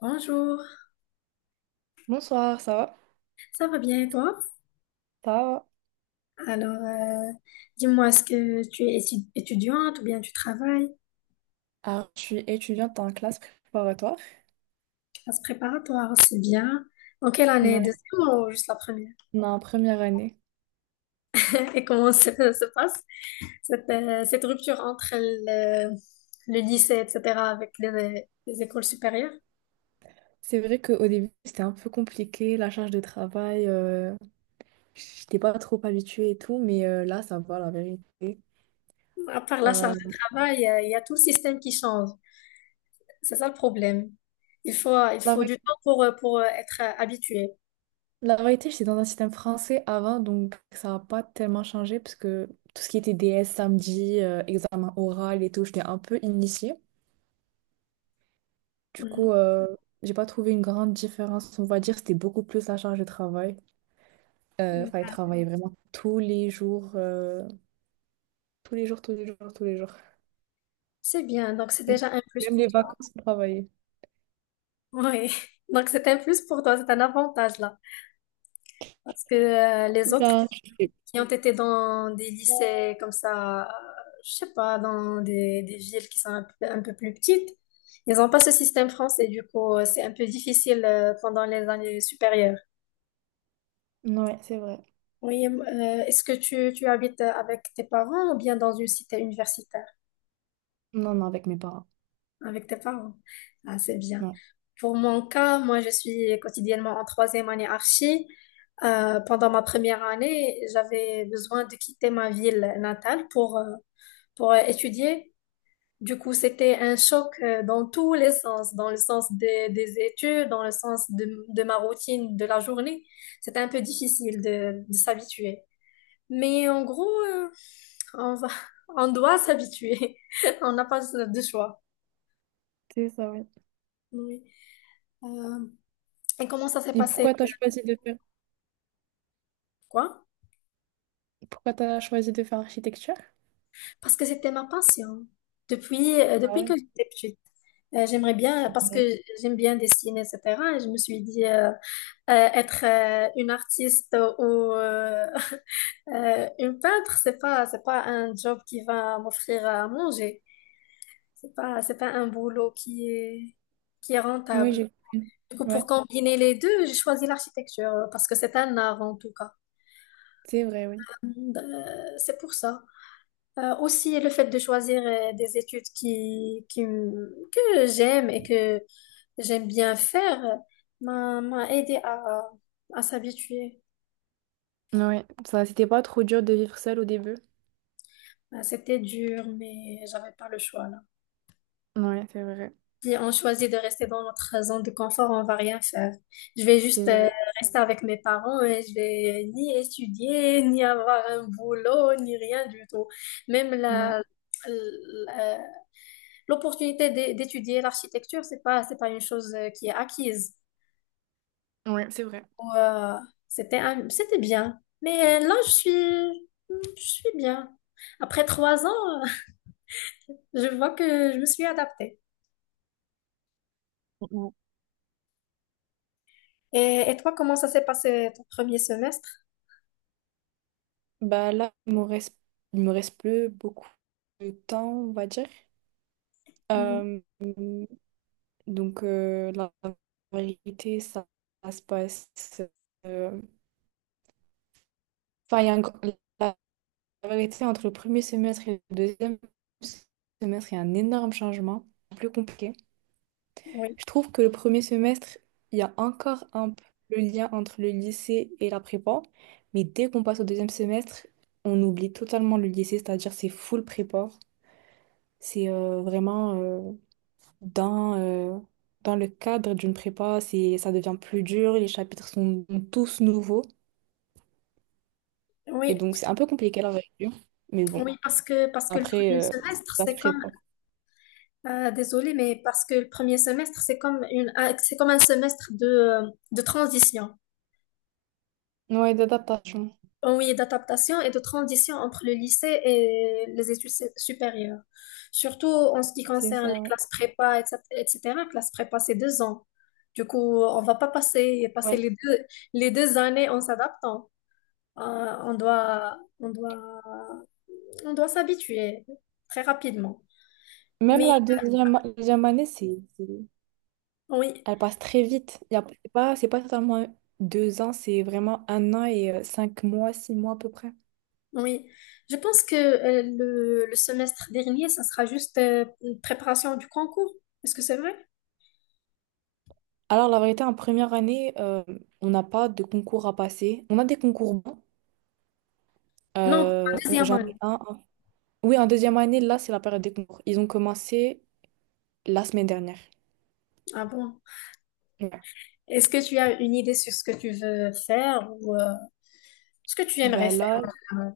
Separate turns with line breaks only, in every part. Bonjour,
Bonsoir, ça va?
ça va bien et toi?
Ça va?
Alors, euh, dis-moi, est-ce que tu es étudiante ou bien tu travailles?
Alors, je suis étudiante en classe préparatoire.
Classe préparatoire, c'est bien. En quelle année?
Ouais,
Deuxième ou juste la première?
on est en première année.
Et comment se passe cette rupture entre le lycée, etc., avec les écoles supérieures?
C'est vrai qu'au début, c'était un peu compliqué, la charge de travail, j'étais pas trop habituée et tout, mais là, ça va, la vérité.
À part la
Euh,
charge de travail, il y a tout le système qui change. C'est ça le problème. Il
la,
faut
vé-
du temps pour être habitué.
la vérité, j'étais dans un système français avant, donc ça n'a pas tellement changé, parce que tout ce qui était DS samedi, examen oral et tout, j'étais un peu initiée. Du
Mhm.
coup, j'ai pas trouvé une grande différence, on va dire, c'était beaucoup plus la charge de travail. Enfin, il travaillait vraiment tous les jours, tous les jours, tous les jours, tous les jours.
C'est bien, donc c'est déjà un plus
Même
pour.
les vacances, il travaillait.
Oui, donc c'est un plus pour toi, c'est un avantage là. Parce que les autres
Enfin, je sais.
qui ont été dans des lycées comme ça, je sais pas, dans des villes qui sont un un peu plus petites, ils n'ont pas ce système français, du coup, c'est un peu difficile pendant les années supérieures.
Non, ouais, c'est vrai.
Oui, est-ce que tu habites avec tes parents ou bien dans une cité universitaire?
Non, non, avec mes parents.
Avec tes parents. Ah, c'est bien.
Non.
Pour mon cas, moi, je suis quotidiennement en troisième année archi. Pendant ma première année, j'avais besoin de quitter ma ville natale pour étudier. Du coup, c'était un choc dans tous les sens, dans le sens des études, dans le sens de ma routine de la journée. C'était un peu difficile de s'habituer. Mais en gros, on va, on doit s'habituer. On n'a pas de choix.
C'est ça, ouais.
Oui. Euh, Et comment ça s'est
Et
passé?
pourquoi t'as choisi de faire...
Quoi?
Pourquoi t'as choisi de faire architecture?
Parce que c'était ma passion.
Ah
Depuis
ouais.
que j'étais petite. J'aimerais bien, parce que
Ouais.
j'aime bien dessiner, etc. Et je me suis dit, être une artiste ou euh, une peintre, c'est pas un job qui va m'offrir à manger. C'est pas un boulot qui est
Oui,
rentable.
j'ai compris.
Du coup,
Ouais,
pour combiner les deux, j'ai choisi l'architecture, parce que c'est un art en tout cas.
c'est vrai, oui.
Euh, C'est pour ça. Aussi, le fait de choisir des études que j'aime et que j'aime bien faire m'a aidé à s'habituer.
Ouais, ça, c'était pas trop dur de vivre seul au début.
C'était dur, mais j'avais pas le choix là.
Ouais, c'est vrai.
Si on choisit de rester dans notre zone de confort, on va rien faire. Je vais
C'est
juste
vrai.
rester avec mes parents et je vais ni étudier, ni avoir un boulot, ni rien du tout. Même
Ouais.
la, la- l'opportunité d'étudier l'architecture, c'est pas une chose qui est acquise.
Ouais, c'est vrai.
Ou, euh, c'était bien. Mais là, je suis bien. Après trois ans, je vois que je me suis adaptée.
Ouais.
Et toi, comment ça s'est passé ton premier semestre?
Bah là, il me reste plus beaucoup de temps, on va dire.
Mhm.
Euh, donc, la vérité, ça se passe. euh, Enfin, il y a un gr- la vérité, entre le premier semestre et le deuxième semestre, il y a un énorme changement, plus compliqué.
Oui,
Je trouve que le premier semestre, il y a encore un peu le lien entre le lycée et la prépa, mais dès qu'on passe au deuxième semestre, on oublie totalement le lycée, c'est-à-dire c'est full prépa. C'est vraiment. Dans, euh, dans le cadre d'une prépa, c'est, ça devient plus dur, les chapitres sont tous nouveaux. Et
oui,
donc, c'est un peu compliqué la révision. Mais bon,
oui, parce que le
après,
premier semestre
ça se
c'est comme
prépare.
désolé mais parce que le premier semestre c'est comme c'est comme un semestre de de transition.
Ouais, d'adaptation,
Oui, d'adaptation et de transition entre le lycée et les études supérieures. Surtout en ce qui
c'est
concerne les
ça. Ouais.
classes prépa, etc. etc. Classe prépa, c'est deux ans. Du coup, on va pas passer
Ouais.
les deux années en s'adaptant. Euh, on doit, on doit, on doit s'habituer très rapidement.
Même
Mais
la deuxième année,
oui,
elle passe très vite. C'est pas totalement deux ans, c'est vraiment un an et cinq mois, six mois à peu près.
oui. Je pense que le semestre dernier, ça sera juste une préparation du concours. Est-ce que c'est vrai?
Alors, la vérité, en première année, on n'a pas de concours à passer. On a des concours bons.
Non, pour la deuxième
J'en
année.
ai un. Oui, en deuxième année, là, c'est la période des concours. Ils ont commencé la semaine dernière.
Ah bon?
Ouais.
Est-ce que tu as une idée sur ce que tu veux faire ou ce que tu aimerais
Ben
faire en
là,
général.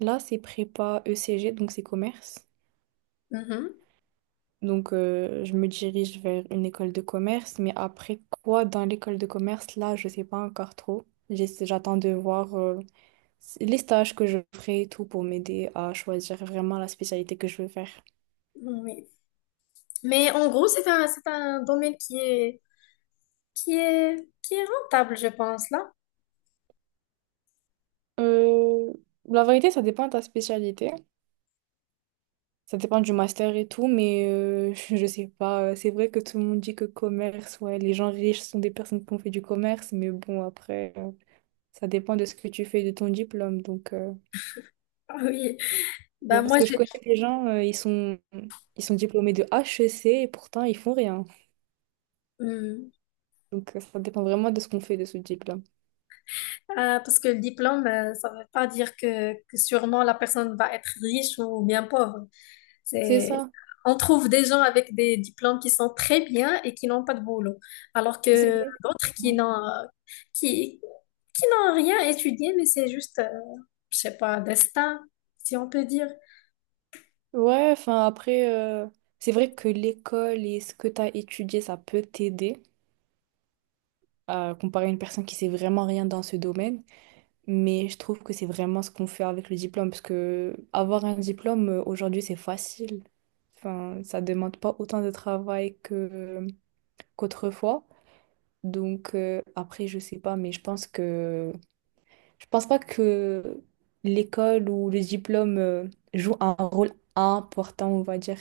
là, c'est prépa ECG, donc c'est commerce.
Mhm.
Donc, je me dirige vers une école de commerce, mais après quoi dans l'école de commerce, là, je sais pas encore trop. J'attends de voir les stages que je ferai et tout pour m'aider à choisir vraiment la spécialité que je veux faire.
Oui. Mais en gros, c'est un domaine qui est rentable, je pense, là.
Euh, la vérité, ça dépend de ta spécialité. Ça dépend du master et tout, mais je sais pas. C'est vrai que tout le monde dit que commerce, ouais, les gens riches sont des personnes qui ont fait du commerce, mais bon, après, ça dépend de ce que tu fais de ton diplôme. Donc,
Ah oui.
mais
Bah,
parce
moi,
que je
j'ai.
connais des gens, ils sont diplômés de HEC et pourtant, ils font rien.
Hmm.
Donc, ça dépend vraiment de ce qu'on fait de ce diplôme.
Ah, parce que le diplôme, ça ne veut pas dire que sûrement la personne va être riche ou bien pauvre.
C'est
C'est,
ça.
on trouve des gens avec des diplômes qui sont très bien et qui n'ont pas de boulot. Alors
C'est
que d'autres
exactement.
qui, qui n'ont rien étudié, mais c'est juste, je sais pas, un destin, si on peut dire.
Ouais, enfin, après, c'est vrai que l'école et ce que tu as étudié, ça peut t'aider à comparer à une personne qui sait vraiment rien dans ce domaine. Mais je trouve que c'est vraiment ce qu'on fait avec le diplôme, parce que avoir un diplôme aujourd'hui, c'est facile. Enfin, ça demande pas autant de travail que qu'autrefois. Donc après, je sais pas, mais je pense que je pense pas que l'école ou le diplôme joue un rôle important, on va dire.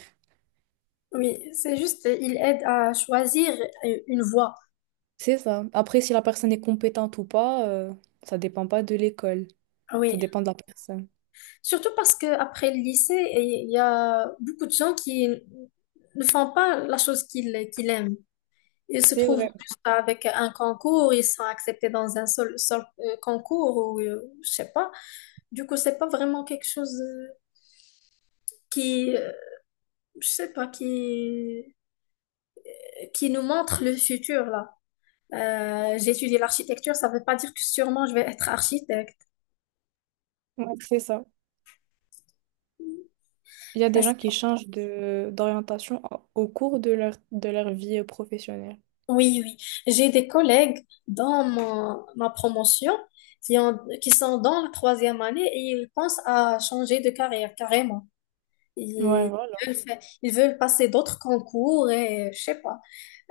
Oui, c'est juste, il aide à choisir une voie.
C'est ça. Après, si la personne est compétente ou pas, ça dépend pas de l'école.
Ah
Ça
oui,
dépend de la personne.
surtout parce que après le lycée, il y a beaucoup de gens qui ne font pas la chose qu'ils aiment. Ils se
C'est
trouvent
vrai.
juste avec un concours, ils sont acceptés dans un seul, concours ou je sais pas. Du coup, c'est pas vraiment quelque chose qui, euh, je sais pas, qui nous montre le futur là. J'ai étudié l'architecture, ça ne veut pas dire que sûrement je vais être architecte.
Ouais, c'est ça. Il y a des
Parce-
gens qui changent de d'orientation au cours de leur vie professionnelle.
Oui, oui. J'ai des collègues dans ma promotion qui sont dans la troisième année et ils pensent à changer de carrière carrément.
Ouais,
Ils
voilà.
veulent, fa- ils veulent passer d'autres concours et je sais pas.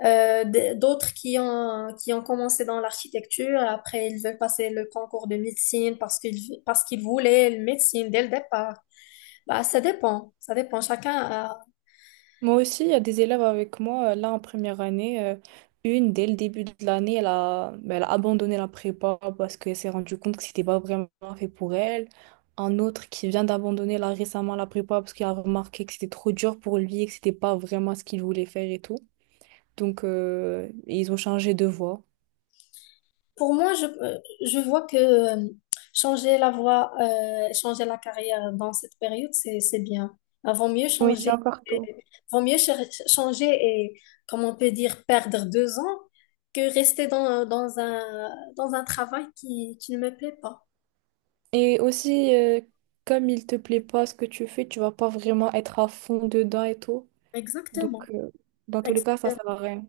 D'autres qui ont commencé dans l'architecture, après ils veulent passer le concours de médecine parce qu'ils voulaient le médecine dès le départ. Bah, ça dépend, ça dépend. Chacun.
Moi aussi, il y a des élèves avec moi, là, en première année. Une, dès le début de l'année, elle a abandonné la prépa parce qu'elle s'est rendue compte que c'était pas vraiment fait pour elle. Un autre qui vient d'abandonner là récemment la prépa parce qu'il a remarqué que c'était trop dur pour lui et que c'était pas vraiment ce qu'il voulait faire et tout. Donc, ils ont changé de voie.
Pour moi, je vois que changer la voie, changer la carrière dans cette période, c'est bien. Ah, vaut mieux
Oui, c'est
changer,
encore tôt.
vaut mieux cher- changer et, comme on peut dire, perdre deux ans que rester dans dans un travail qui ne me plaît pas.
Et aussi, comme il te plaît pas ce que tu fais, tu vas pas vraiment être à fond dedans et tout. Donc,
Exactement.
dans tous les cas, ça sert à
Exactement.
rien.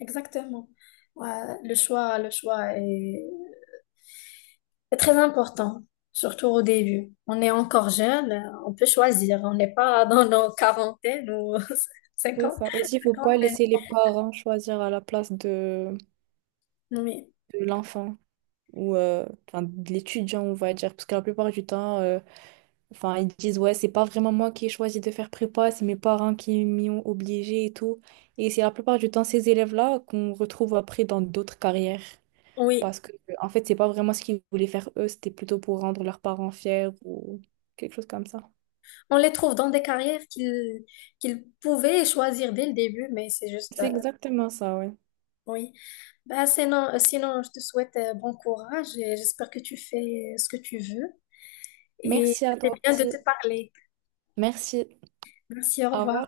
Exactement. Ouais, le choix est, c'est très important, surtout au début. On est encore jeune, on peut choisir. On n'est pas dans nos quarantaines ou
C'est
cinquante,
ça. Aussi, il faut pas
cinquantaine.
laisser les parents choisir à la place de,
Oui,
de l'enfant ou enfin, de l'étudiant, on va dire. Parce que la plupart du temps, enfin, ils disent, ouais, c'est pas vraiment moi qui ai choisi de faire prépa, c'est mes parents qui m'y ont obligé et tout. Et c'est la plupart du temps ces élèves-là qu'on retrouve après dans d'autres carrières.
oui.
Parce que, en fait, c'est pas vraiment ce qu'ils voulaient faire eux, c'était plutôt pour rendre leurs parents fiers ou quelque chose comme ça.
On les trouve dans des carrières qu'ils pouvaient choisir dès le début, mais c'est juste,
C'est exactement ça, ouais.
oui. Bah, sinon, je te souhaite bon courage et j'espère que tu fais ce que tu veux. Et
Merci à
c'est
toi
bien de
aussi.
te parler.
Merci.
Merci, au
Au
revoir.
revoir.